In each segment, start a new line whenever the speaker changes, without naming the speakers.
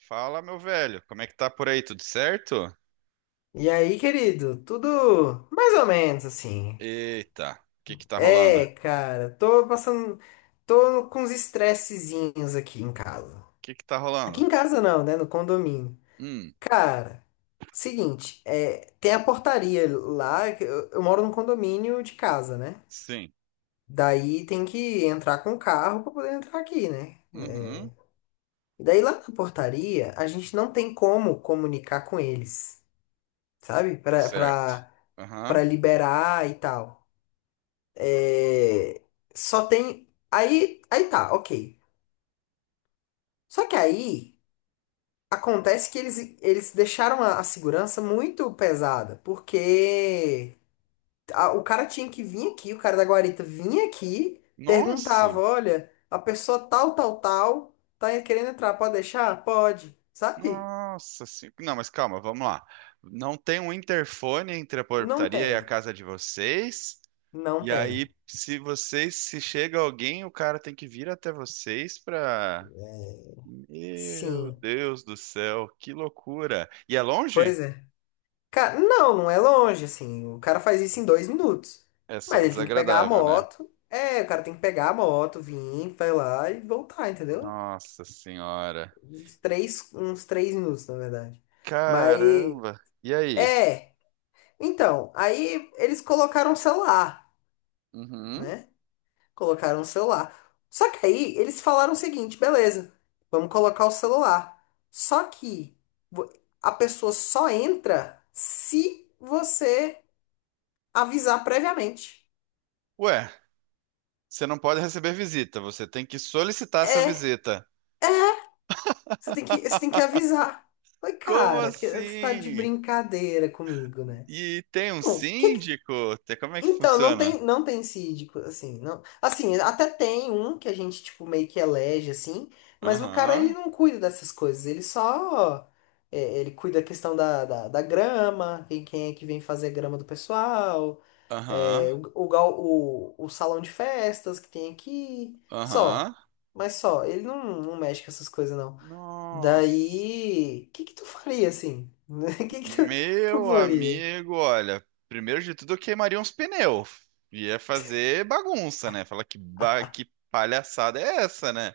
Fala, meu velho, como é que tá por aí? Tudo certo?
E aí, querido, tudo mais ou menos assim.
Eita, o que que tá rolando? O
É, cara, tô passando. Tô com uns estressezinhos aqui em casa.
que que tá
Aqui
rolando?
em casa não, né? No condomínio.
Hum,
Cara, seguinte, tem a portaria lá. Eu moro num condomínio de casa, né?
sim.
Daí tem que entrar com o carro pra poder entrar aqui, né?
Uhum,
É, e daí lá na portaria, a gente não tem como comunicar com eles, sabe?
certo.
Pra
Aham.
liberar e tal. É, só tem. Aí tá, ok. Só que aí acontece que eles deixaram a segurança muito pesada, porque o cara tinha que vir aqui, o cara da guarita vinha aqui, perguntava:
Nossa,
olha, a pessoa tal, tal, tal, tá querendo entrar, pode deixar? Pode, sabe?
nossa, sim. Não, mas calma, vamos lá. Não tem um interfone entre a
Não
portaria e a
tem,
casa de vocês?
não
E aí,
tem.
se vocês, se chega alguém, o cara tem que vir até vocês pra... Meu
Sim,
Deus do céu, que loucura. E é longe?
pois é. Cara, não, não é longe, assim. O cara faz isso em 2 minutos.
É só
Mas ele tem que pegar a
desagradável, né?
moto. É, o cara tem que pegar a moto, vir, vai lá e voltar, entendeu?
Nossa senhora.
Uns 3 minutos, na verdade. Mas,
Caramba. E aí?
é. Então, aí eles colocaram o celular,
Uhum.
né? Colocaram o celular. Só que aí eles falaram o seguinte: beleza, vamos colocar o celular. Só que vo- a pessoa só entra se você avisar previamente.
Ué, você não pode receber visita, você tem que solicitar essa
É,
visita.
você tem que avisar. Oi,
Como
cara, você tá de
assim?
brincadeira comigo, né?
E tem um
Então,
síndico? Tem- Como é que
então
funciona?
não tem síndico, assim, não. Assim, até tem um que a gente tipo meio que elege assim, mas o cara ele
Aham,
não cuida dessas coisas, ele só ele cuida da questão da grama, quem é que vem fazer a grama do pessoal,
aham,
é, o salão de festas que tem aqui,
aham.
só. Mas só, ele não mexe com essas coisas, não.
Nossa.
Daí, o que que tu faria assim? O que que tu
Meu
proporia?
amigo, olha, primeiro de tudo eu queimaria uns pneus. Ia fazer bagunça, né? Falar que, ba- que palhaçada é essa, né?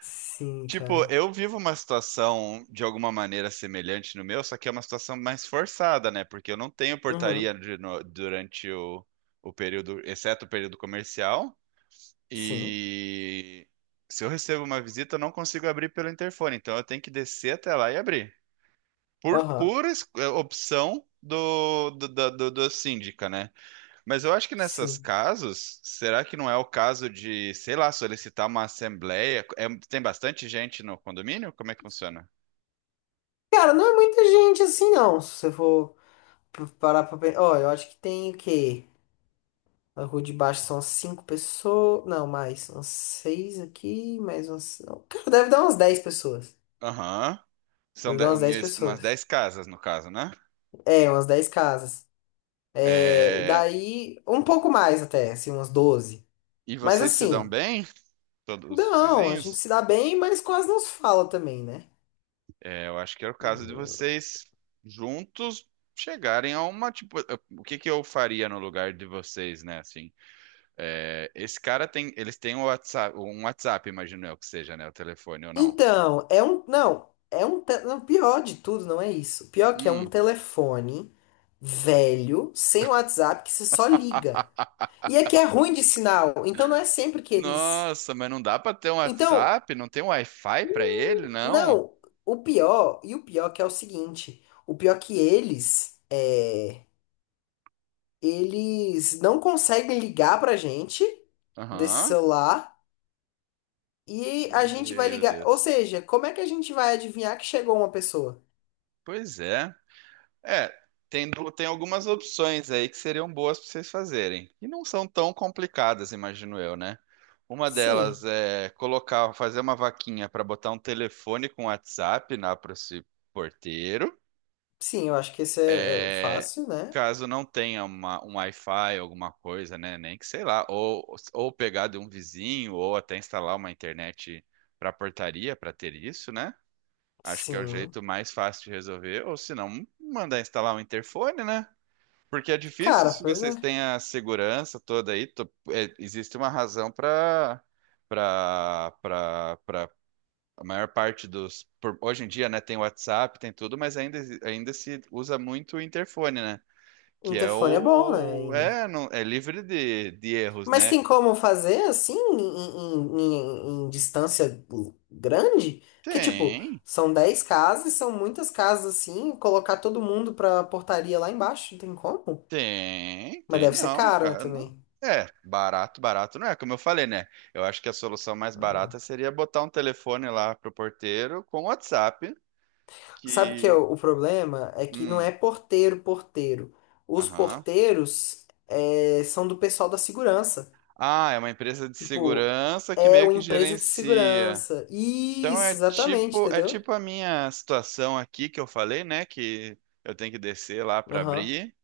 Sim,
Tipo,
cara.
eu vivo uma situação de alguma maneira semelhante no meu, só que é uma situação mais forçada, né? Porque eu não tenho portaria
Uhum.
de no- durante o período, exceto o período comercial.
Sim.
E se eu recebo uma visita, eu não consigo abrir pelo interfone, então eu tenho que descer até lá e abrir. Por
Aham.
pura es- opção do síndica, né? Mas eu acho que nessas
Sim.
casos, será que não é o caso de, sei lá, solicitar uma assembleia? É- tem bastante gente no condomínio? Como é que funciona?
Cara, não é muita gente assim, não. Se você for parar pra pensar. Ó, eu acho que tem o quê? Na rua de baixo são cinco pessoas. Não, mais. Uns seis aqui, mais uns. Cara, deve dar umas 10 pessoas.
Aham. São
Deve dar
de-
umas dez
umas
pessoas.
10 casas, no caso, né?
É, umas 10 casas. É,
É,
daí, um pouco mais até, assim, umas 12.
e
Mas
vocês se dão
assim.
bem? Todos os
Não, a gente se
vizinhos?
dá bem, mas quase não se fala também, né?
É, eu acho que era o caso de vocês juntos chegarem a uma, tipo, eu- o que que eu faria no lugar de vocês, né? Assim, é, esse cara tem, eles têm o WhatsApp, um WhatsApp, imagino eu que seja, né? O telefone ou não.
Então, é um. Não, é um. Não, pior de tudo, não é isso. Pior que é um telefone velho, sem WhatsApp, que você só liga. E é que é ruim de sinal, então não é sempre que eles.
Nossa, mas não dá pra ter um
Então,
WhatsApp? Não tem um Wi-Fi pra ele, não?
não, e o pior que é o seguinte: o pior que eles. É, eles não conseguem ligar pra gente desse
Aham.
celular. E a gente vai
Meu
ligar. Ou
Deus.
seja, como é que a gente vai adivinhar que chegou uma pessoa?
Pois é. É, tem, du- tem algumas opções aí que seriam boas para vocês fazerem. E não são tão complicadas, imagino eu, né? Uma delas
Sim,
é colocar, fazer uma vaquinha para botar um telefone com WhatsApp lá para esse porteiro.
sim, eu acho que esse é
É,
fácil, né?
caso não tenha uma, um Wi-Fi, alguma coisa, né? Nem que sei lá, ou pegar de um vizinho, ou até instalar uma internet para portaria para ter isso, né? Acho que é o
Sim.
jeito mais fácil de resolver, ou se não, mandar instalar um interfone, né? Porque é difícil
Cara,
se
pois
vocês
é.
têm a segurança toda aí, to- é, existe uma razão para para a maior parte dos por- hoje em dia, né, tem WhatsApp, tem tudo, mas ainda exi- ainda se usa muito o interfone, né? Que é
Interfone é bom, né,
o.
ainda.
É, não, é livre de erros,
Mas
né?
tem como fazer assim, em distância grande? Que tipo,
Tem,
são 10 casas, são muitas casas assim, colocar todo mundo pra portaria lá embaixo, não tem como?
tem,
Mas
tem,
deve ser
não,
caro, né,
cara. Não,
também.
é, barato, barato não é, como eu falei, né? Eu acho que a solução mais barata
Ah.
seria botar um telefone lá pro porteiro com WhatsApp,
Sabe que é
que.
o problema? É que não
Hum,
é porteiro, porteiro. Os
aham.
porteiros são do pessoal da segurança.
Ah, é uma empresa de
Tipo,
segurança que
é
meio
uma
que
empresa de
gerencia.
segurança.
Então
Isso, exatamente,
é
entendeu?
tipo a minha situação aqui que eu falei, né? Que eu, tenho que descer lá para
Aham,
abrir.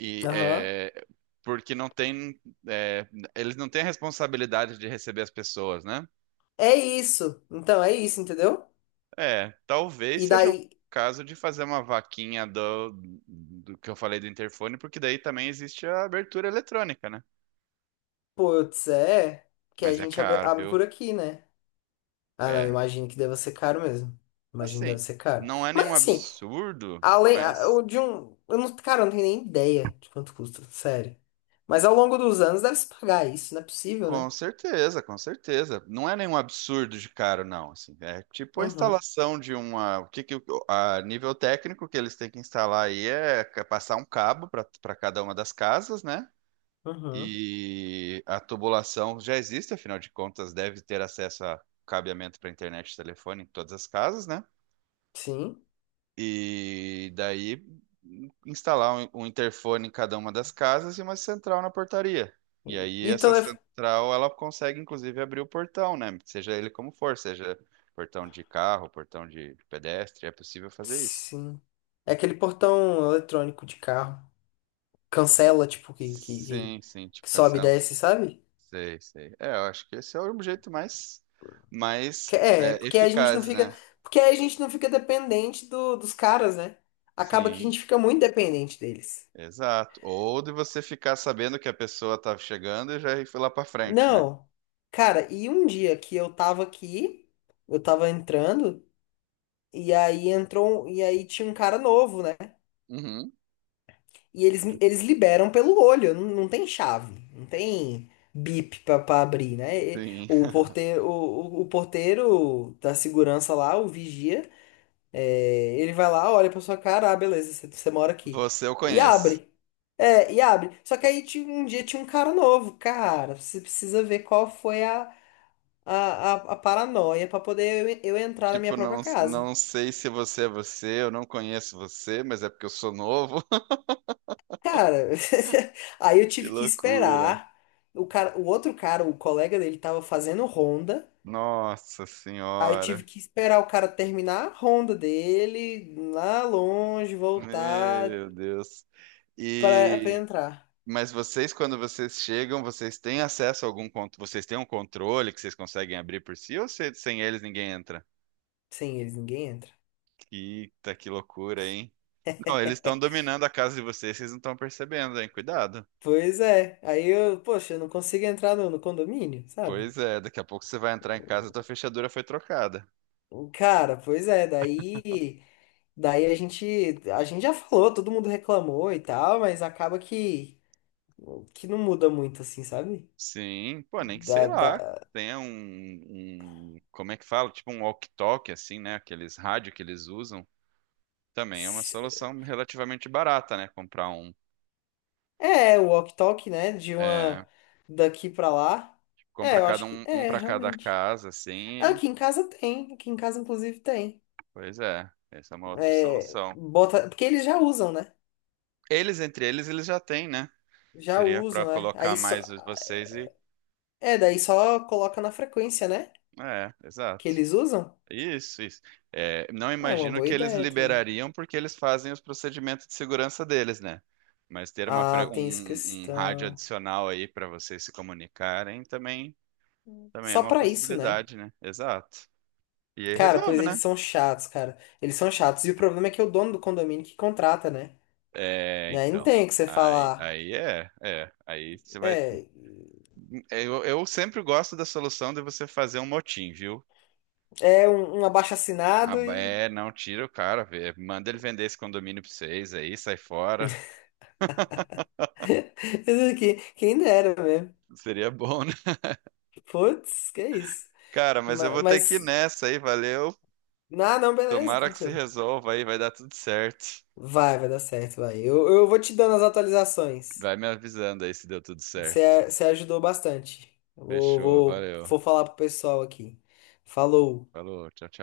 E
aham.
é, porque não tem, é, eles não têm a responsabilidade de receber as pessoas, né?
É isso. Então, é isso, entendeu?
É,
E
talvez seja o
daí,
caso de fazer uma vaquinha do, do que eu falei do interfone, porque daí também existe a abertura eletrônica, né?
putz, é que a
Mas é
gente
caro,
abre
viu?
por aqui, né? Ah, não,
É,
imagino que deva ser caro mesmo. Imagino que deve
assim,
ser caro.
não é
Mas
nenhum
assim,
absurdo,
Além, a-
mas
o de um. Eu não, cara, eu não tenho nem ideia de quanto custa, sério. Mas ao longo dos anos deve se pagar isso, não é possível, né?
com certeza, com certeza. Não é nenhum absurdo de caro, não. Assim, é tipo a
Uhum,
instalação de uma. O que que, o- a nível técnico que eles têm que instalar aí é ca- passar um cabo para cada uma das casas, né?
uhum.
E a tubulação já existe, afinal de contas, deve ter acesso a cabeamento para internet e telefone em todas as casas, né?
Sim.
E daí instalar um interfone em cada uma das casas e uma central na portaria. E aí
E
essa
telefone.
central ela consegue inclusive abrir o portão, né? Seja ele como for, seja portão de carro, portão de pedestre, é possível fazer isso.
Sim. É aquele portão eletrônico de carro.
E-
Cancela, tipo,
sim, sim, tipo
que sobe e
cancela.
desce, sabe?
Sei, sei. É, eu acho que esse é o jeito mais
É,
é,
porque a gente não
eficaz,
fica.
né?
Porque aí a gente não fica dependente dos caras, né? Acaba que a
Sim,
gente fica muito dependente deles.
exato. Ou de você ficar sabendo que a pessoa tá chegando e já ir lá pra frente, né?
Não. Cara, e um dia que eu tava aqui, eu tava entrando. E aí entrou, e aí tinha um cara novo, né?
Uhum.
E eles liberam pelo olho, não, não tem chave, não tem bip pra abrir, né? E
Sim.
o porteiro, o porteiro da segurança lá, o vigia, é, ele vai lá, olha pra sua cara, ah, beleza, você mora aqui.
Você eu
E
conheço.
abre. É, e abre. Só que aí um dia tinha um cara novo, cara, você precisa ver qual foi a paranoia pra poder eu entrar na minha
Tipo,
própria
não,
casa.
não sei se você é você, eu não conheço você, mas é porque eu sou novo.
Cara, aí eu
Que
tive que
loucura.
esperar. O outro cara, o colega dele, tava fazendo ronda.
Nossa
Aí eu tive
Senhora.
que esperar o cara terminar a ronda dele, lá longe, voltar
Meu Deus.
pra
E
entrar.
mas vocês, quando vocês chegam, vocês têm acesso a algum controle? Vocês têm um controle que vocês conseguem abrir por si ou se- sem eles ninguém entra?
Sem eles, ninguém entra.
Eita, que loucura, hein? Não, eles estão dominando a casa de vocês, vocês não estão percebendo, hein? Cuidado.
Pois é. Aí eu, poxa, eu não consigo entrar no condomínio, sabe?
Pois é, daqui a pouco você vai entrar em casa e tua fechadura foi trocada.
Cara, pois é. Daí a gente, já falou, todo mundo reclamou e tal, mas acaba que não muda muito, assim, sabe?
Sim, pô, nem que sei
da
lá.
da,
Tenha um, um- como é que fala? Tipo um walkie-talkie, assim, né? Aqueles rádio que eles usam. Também é uma solução relativamente barata, né? Comprar um.
É, o walk-talk, né? De
É,
uma daqui pra lá.
compra
É, eu
cada
acho que.
um, um
É,
para cada
realmente.
casa,
Ah,
assim. E-
aqui em casa tem. Aqui em casa, inclusive, tem.
Pois é, essa é uma outra
É,
solução.
bota. Porque eles já usam, né?
Eles, entre eles, eles já têm, né?
Já
Seria pra
usam, né?
colocar
Aí só.
mais os- vocês e.
É, daí só coloca na frequência, né?
É,
Que
exato.
eles usam.
Isso, isso. É, não
É uma
imagino
boa
que eles
ideia também.
liberariam porque eles fazem os procedimentos de segurança deles, né? Mas ter uma, fre-
Ah,
um,
tem essa
um rádio
questão.
adicional aí para vocês se comunicarem também, também é
Só
uma
pra isso, né?
possibilidade, né? Exato. E aí
Cara, pois
resolve,
eles
né?
são chatos, cara. Eles são chatos. E o problema é que é o dono do condomínio que contrata, né?
É,
E aí não
então.
tem o que você
Aí,
falar.
aí é, é. Aí você vai.
É.
Eu sempre gosto da solução de você fazer um motim, viu?
É um,
Ah,
abaixo-assinado e
é, não tira o cara, vê, manda ele vender esse condomínio pra vocês aí, sai fora.
quem dera mesmo.
Seria bom,
Putz, que isso.
cara, mas eu vou ter que ir
Mas,
nessa aí, valeu.
ah, não, beleza,
Tomara que se
tranquilo.
resolva aí, vai dar tudo certo.
Vai dar certo, vai. Eu vou te dando as atualizações.
Vai me avisando aí se deu tudo certo.
Você ajudou bastante.
Fechou, valeu.
Vou falar pro pessoal aqui. Falou.
Falou, tchau, tchau.